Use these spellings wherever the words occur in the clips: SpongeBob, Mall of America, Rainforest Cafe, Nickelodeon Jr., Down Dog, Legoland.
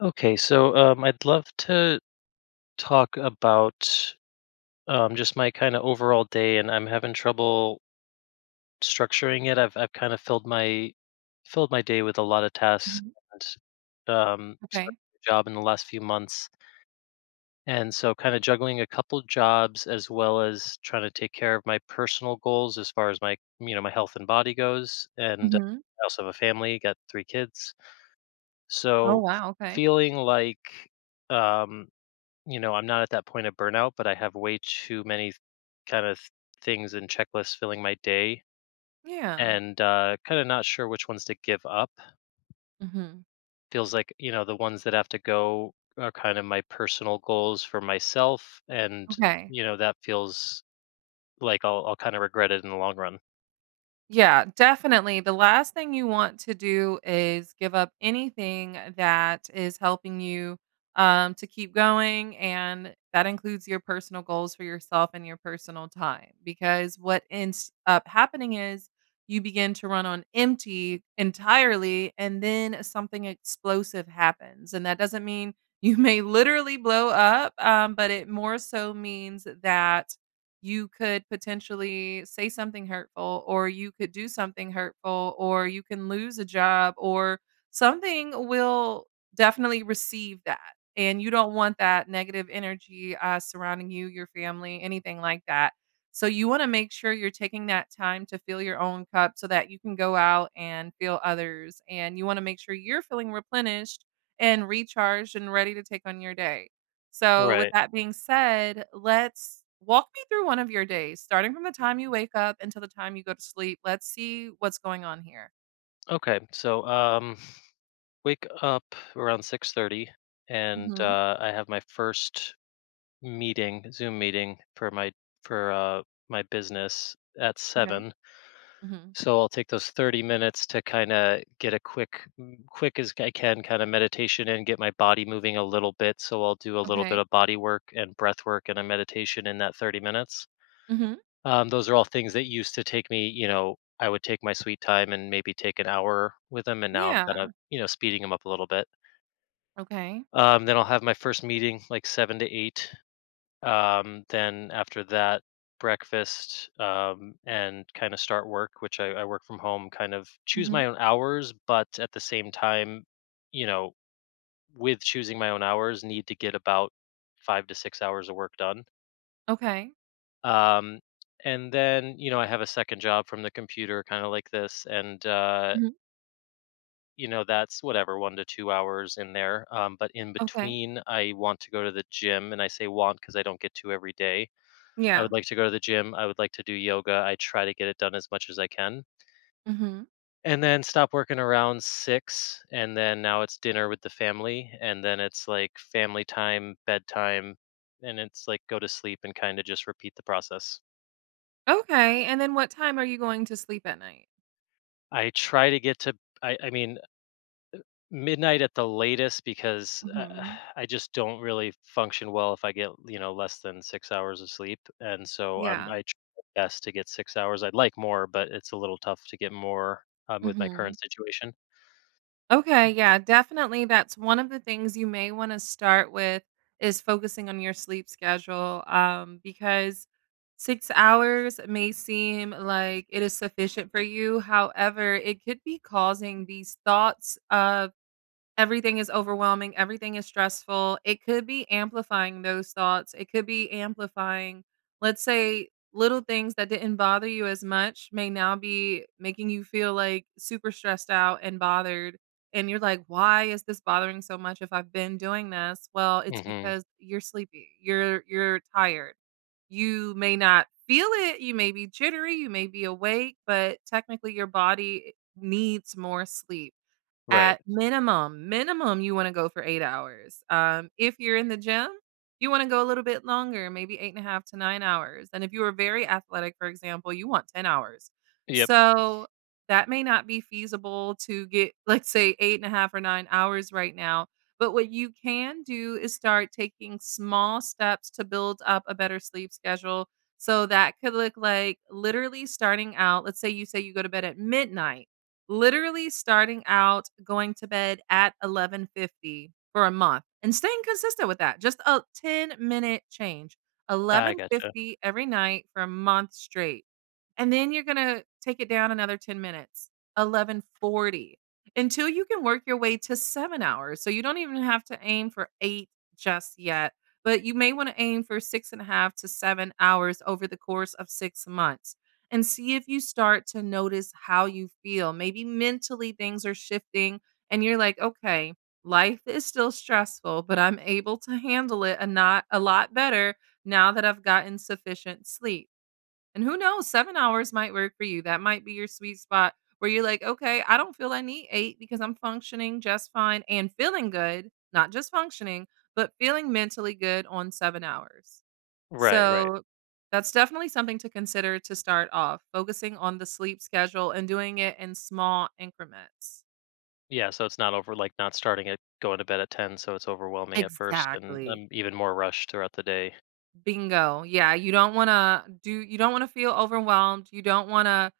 I'd love to talk about just my kind of overall day, and I'm having trouble structuring it. I've kind of filled my day with a lot of tasks Mhm. and Okay. started a job in the last few months, and so kind of juggling a couple jobs as well as trying to take care of my personal goals as far as my my health and body goes, and Mhm. I also have a family, got three kids, Oh, so wow, okay. feeling like. Um, you know, I'm not at that point of burnout, but I have way too many kind of things and checklists filling my day Yeah. and kind of not sure which ones to give up. Mhm. Feels like, you know, the ones that have to go are kind of my personal goals for myself. And, Okay. you know, that feels like I'll kind of regret it in the long run. Yeah, definitely. The last thing you want to do is give up anything that is helping you to keep going. And that includes your personal goals for yourself and your personal time. Because what ends up happening is you begin to run on empty entirely, and then something explosive happens. And that doesn't mean you may literally blow up, but it more so means that you could potentially say something hurtful or you could do something hurtful or you can lose a job or something will definitely receive that, and you don't want that negative energy surrounding you, your family, anything like that. So you want to make sure you're taking that time to fill your own cup so that you can go out and fill others, and you want to make sure you're feeling replenished and recharged and ready to take on your day. So, with Right. that being said, let's walk me through one of your days, starting from the time you wake up until the time you go to sleep. Let's see what's going on here. Okay. So, wake up around 6:30 and Mhm. I have my first meeting, Zoom meeting for for uh my business at Okay. 7. Mhm. So I'll take those 30 minutes to kind of get a quick as I can kind of meditation and get my body moving a little bit. So I'll do a little bit Okay. of body work and breath work and a meditation in that 30 minutes. Mhm. Those are all things that used to take me, you know, I would take my sweet time and maybe take an hour with them, and now I'm kind Yeah. of, you know, speeding them up a little bit. Okay. Then I'll have my first meeting like 7 to 8. Then after that, breakfast, and kind of start work, which I work from home, kind of choose Mhm. my own hours, but at the same time, you know, with choosing my own hours, need to get about 5 to 6 hours of work done. Okay. Um, and then, you know, I have a second job from the computer, kind of like this. And, Mhm. you know, that's whatever, 1 to 2 hours in there. But in Okay. between, I want to go to the gym. And I say want because I don't get to every day. I Yeah. would like to go to the gym, I would like to do yoga, I try to get it done as much as I can. Mhm. And then stop working around 6, and then now it's dinner with the family, and then it's, like, family time, bedtime, and it's, like, go to sleep and kinda just repeat the process. Okay. And then what time are you going to sleep at night? I try to get to I mean, midnight at the latest because Mhm. I just don't really function well if I get less than 6 hours of sleep, and so I'm Yeah. I try my best to get 6 hours. I'd like more, but it's a little tough to get more with my current Mhm. situation. Okay, yeah, definitely. That's one of the things you may want to start with is focusing on your sleep schedule, because 6 hours may seem like it is sufficient for you. However, it could be causing these thoughts of everything is overwhelming, everything is stressful. It could be amplifying those thoughts. It could be amplifying, let's say, little things that didn't bother you as much may now be making you feel like super stressed out and bothered. And you're like, why is this bothering so much if I've been doing this? Well, it's hmm because you're sleepy. You're tired. You may not feel it. You may be jittery. You may be awake, but technically your body needs more sleep. Right. At minimum, minimum, you wanna go for 8 hours. If you're in the gym, you wanna go a little bit longer, maybe 8 and a half to 9 hours, and if you are very athletic, for example, you want 10 hours. Yep. So, that may not be feasible to get, let's say, 8 and a half or 9 hours right now, but what you can do is start taking small steps to build up a better sleep schedule. So, that could look like, literally starting out, let's say you go to bed at midnight. Literally starting out going to bed at 11:50 for a month and staying consistent with that, just a 10-minute change. I gotcha. 11:50 every night for a month straight. And then you're gonna take it down another 10 minutes, 11:40, until you can work your way to 7 hours. So you don't even have to aim for 8 just yet, but you may wanna aim for 6 and a half to 7 hours over the course of 6 months and see if you start to notice how you feel. Maybe mentally things are shifting and you're like, "Okay, life is still stressful, but I'm able to handle it a not a lot better now that I've gotten sufficient sleep." And who knows, 7 hours might work for you. That might be your sweet spot where you're like, "Okay, I don't feel I need 8 because I'm functioning just fine and feeling good, not just functioning, but feeling mentally good on 7 hours." Right. Right. So, that's definitely something to consider to start off, focusing on the sleep schedule and doing it in small increments. Yeah. So it's not over like not starting at going to bed at ten, so it's overwhelming at first, and Exactly. I'm even more rushed throughout the day. Bingo. Yeah, you don't wanna feel overwhelmed, you don't wanna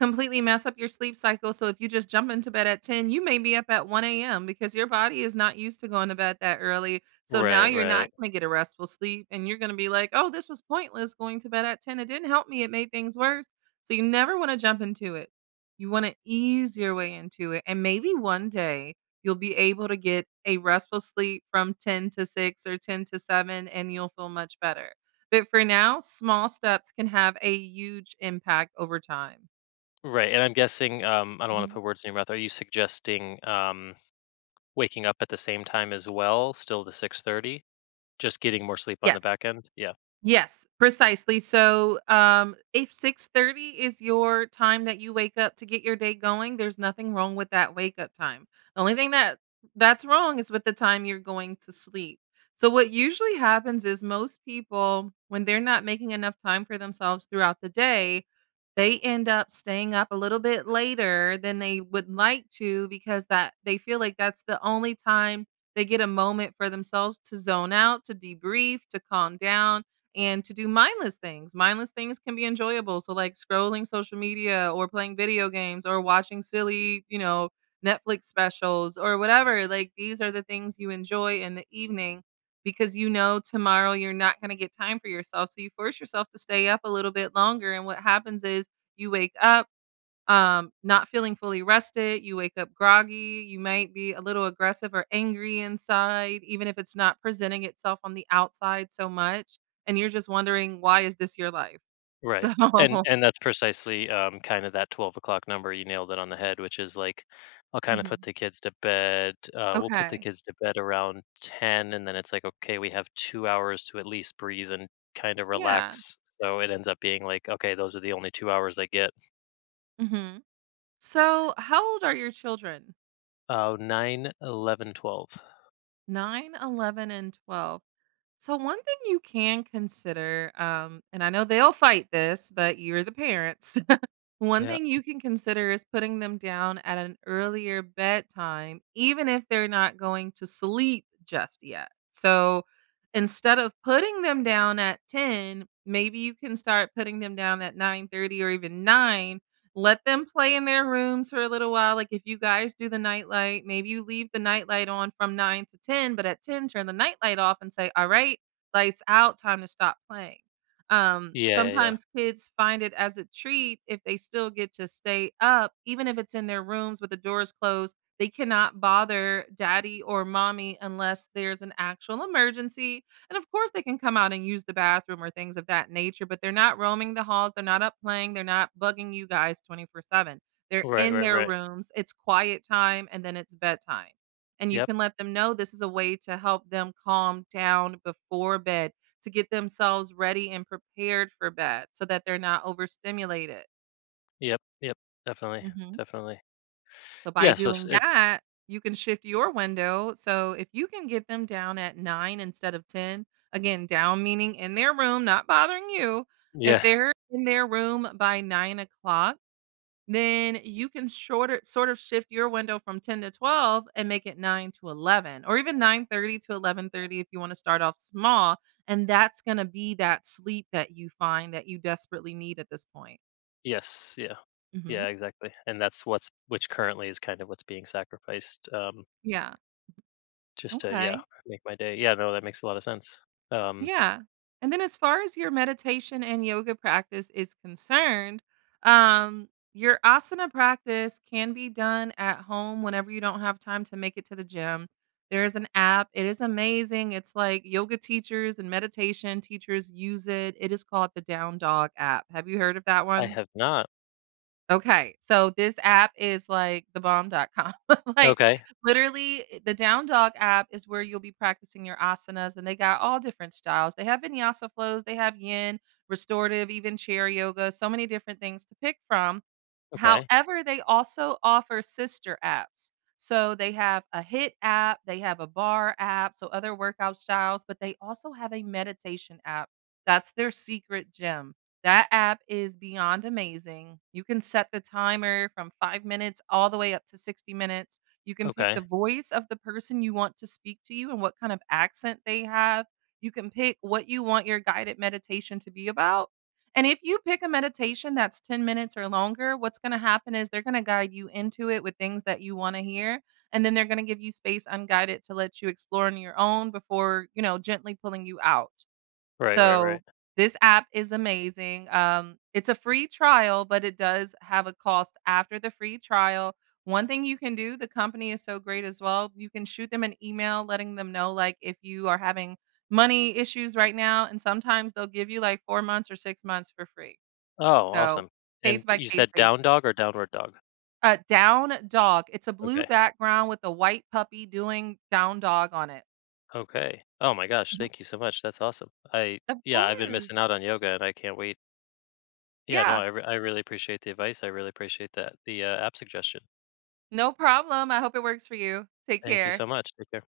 completely mess up your sleep cycle, so if you just jump into bed at 10, you may be up at 1 AM because your body is not used to going to bed that early, so now Right. you're not Right. gonna get a restful sleep, and you're gonna be like, "Oh, this was pointless going to bed at 10, it didn't help me, it made things worse." So you never wanna jump into it. You wanna ease your way into it, and maybe one day you'll be able to get a restful sleep from 10 to 6 or 10 to 7, and you'll feel much better. But for now, small steps can have a huge impact over time. Right. And I'm guessing, I don't want to Mhm. put words in your mouth. Are you suggesting waking up at the same time as well, still the 6:30, just getting more sleep on the Yes. back end. Yeah, Yes, precisely. So, if 6:30 is your time that you wake up to get your day going, there's nothing wrong with that wake up time. The only thing that's wrong is with the time you're going to sleep. So, what usually happens is most people, when they're not making enough time for themselves throughout the day, they end up staying up a little bit later than they would like to because that they feel like that's the only time they get a moment for themselves to zone out, to debrief, to calm down and to do mindless things. Mindless things can be enjoyable. So, like scrolling social media or playing video games or watching silly, you know, Netflix specials or whatever. Like, these are the things you enjoy in the evening because you know tomorrow you're not going to get time for yourself. So, you force yourself to stay up a little bit longer. And what happens is you wake up not feeling fully rested, you wake up groggy, you might be a little aggressive or angry inside, even if it's not presenting itself on the outside so much, and you're just wondering, "Why is this your life?" So right. And that's precisely, kinda that 12 o'clock number, you nailed it on the head, which is like, I'll kinda put Mhm. the kids to bed, uh, we'll put the Okay. kids to bed around 10, and then it's like, okay, we have 2 hours to at least breathe and kinda Yeah. relax, so it ends up being like, okay, those are the only 2 hours I get. Mhm. So, how old are your children? Oh, 9, 11, 12. 9, 11, and 12. So, one thing you can consider, and I know they'll fight this, but you're the parents. One Yeah. thing you can consider is putting them down at an earlier bedtime, even if they're not going to sleep just yet. So instead of putting them down at 10, maybe you can start putting them down at 9:30 or even 9. Let them play in their rooms for a little while. Like if you guys do the nightlight, maybe you leave the nightlight on from 9 to 10, but at 10 turn the nightlight off and say, "All right, lights out, time to stop playing." Yeah, yeah, yeah. Sometimes kids find it as a treat if they still get to stay up, even if it's in their rooms with the doors closed. They cannot bother daddy or mommy unless there's an actual emergency. And of course, they can come out and use the bathroom or things of that nature, but they're not roaming the halls. They're not up playing. They're not bugging you guys 24/7. They're Right, in right, their right. rooms. It's quiet time and then it's bedtime. And you Yep, can let them know this is a way to help them calm down before bed, to get themselves ready and prepared for bed so that they're not overstimulated. yep, yep, definitely, Mhm. definitely. So by Yeah, so s doing it that, you can shift your window. So if you can get them down at 9 instead of 10, again, down meaning in their room, not bothering you. If Yeah. they're in their room by 9 o'clock, then you can shorter sort of shift your window from 10 to 12 and make it 9 to 11 or even 9:30 to 11:30 if you want to start off small, and that's going to be that sleep that you find that you desperately need at this point. Yes, yeah. Mhm. Yeah, exactly, and that's what's which currently is kind of what's being sacrificed, Yeah. just to, yeah, Okay. make my day. Yeah, no, that makes a lot of sense. Um, Yeah. And then as far as your meditation and yoga practice is concerned, um, your asana practice can be done at home whenever you don't have time to make it to the gym. There is an app. It is amazing. It's like yoga teachers and meditation teachers use it. It is called the Down Dog app. Have you heard of that I one? have not. Okay, so this app is like the bomb.com. Like, Okay, literally, the Down Dog app is where you'll be practicing your asanas, and they got all different styles. They have vinyasa flows, they have yin, restorative, even chair yoga, so many different things to pick from. okay, However, they also offer sister apps. So they have a HIIT app, they have a bar app, so other workout styles, but they also have a meditation app. That's their secret gem. That app is beyond amazing. You can set the timer from 5 minutes all the way up to 60 minutes. You can pick the okay. voice of the person you want to speak to you and what kind of accent they have. You can pick what you want your guided meditation to be about, and if you pick a meditation that's 10 minutes or longer, what's going to happen is they're going to guide you into it with things that you want to hear. And then they're going to give you space unguided to let you explore on your own before, you know, gently pulling you out. Right, right, right. So, this app is amazing. It's a free trial, but it does have a cost after the free trial. One thing you can do, the company is so great as well. You can shoot them an email letting them know, like, if you are having money issues right now, and sometimes they'll give you like 4 months or 6 months for free. Oh, So, awesome. case And by you case said down basis. dog or downward dog? Down dog. It's a blue Okay, background with a white puppy doing down dog on it. okay. Oh my gosh, Mhm. thank you so much, that's awesome. Of I've been course. missing out on yoga, and I can't wait. Yeah, no, Yeah. I really appreciate the advice, I really appreciate that the, app suggestion. No problem. I hope it works for you. Take Thank you care. so much, take care.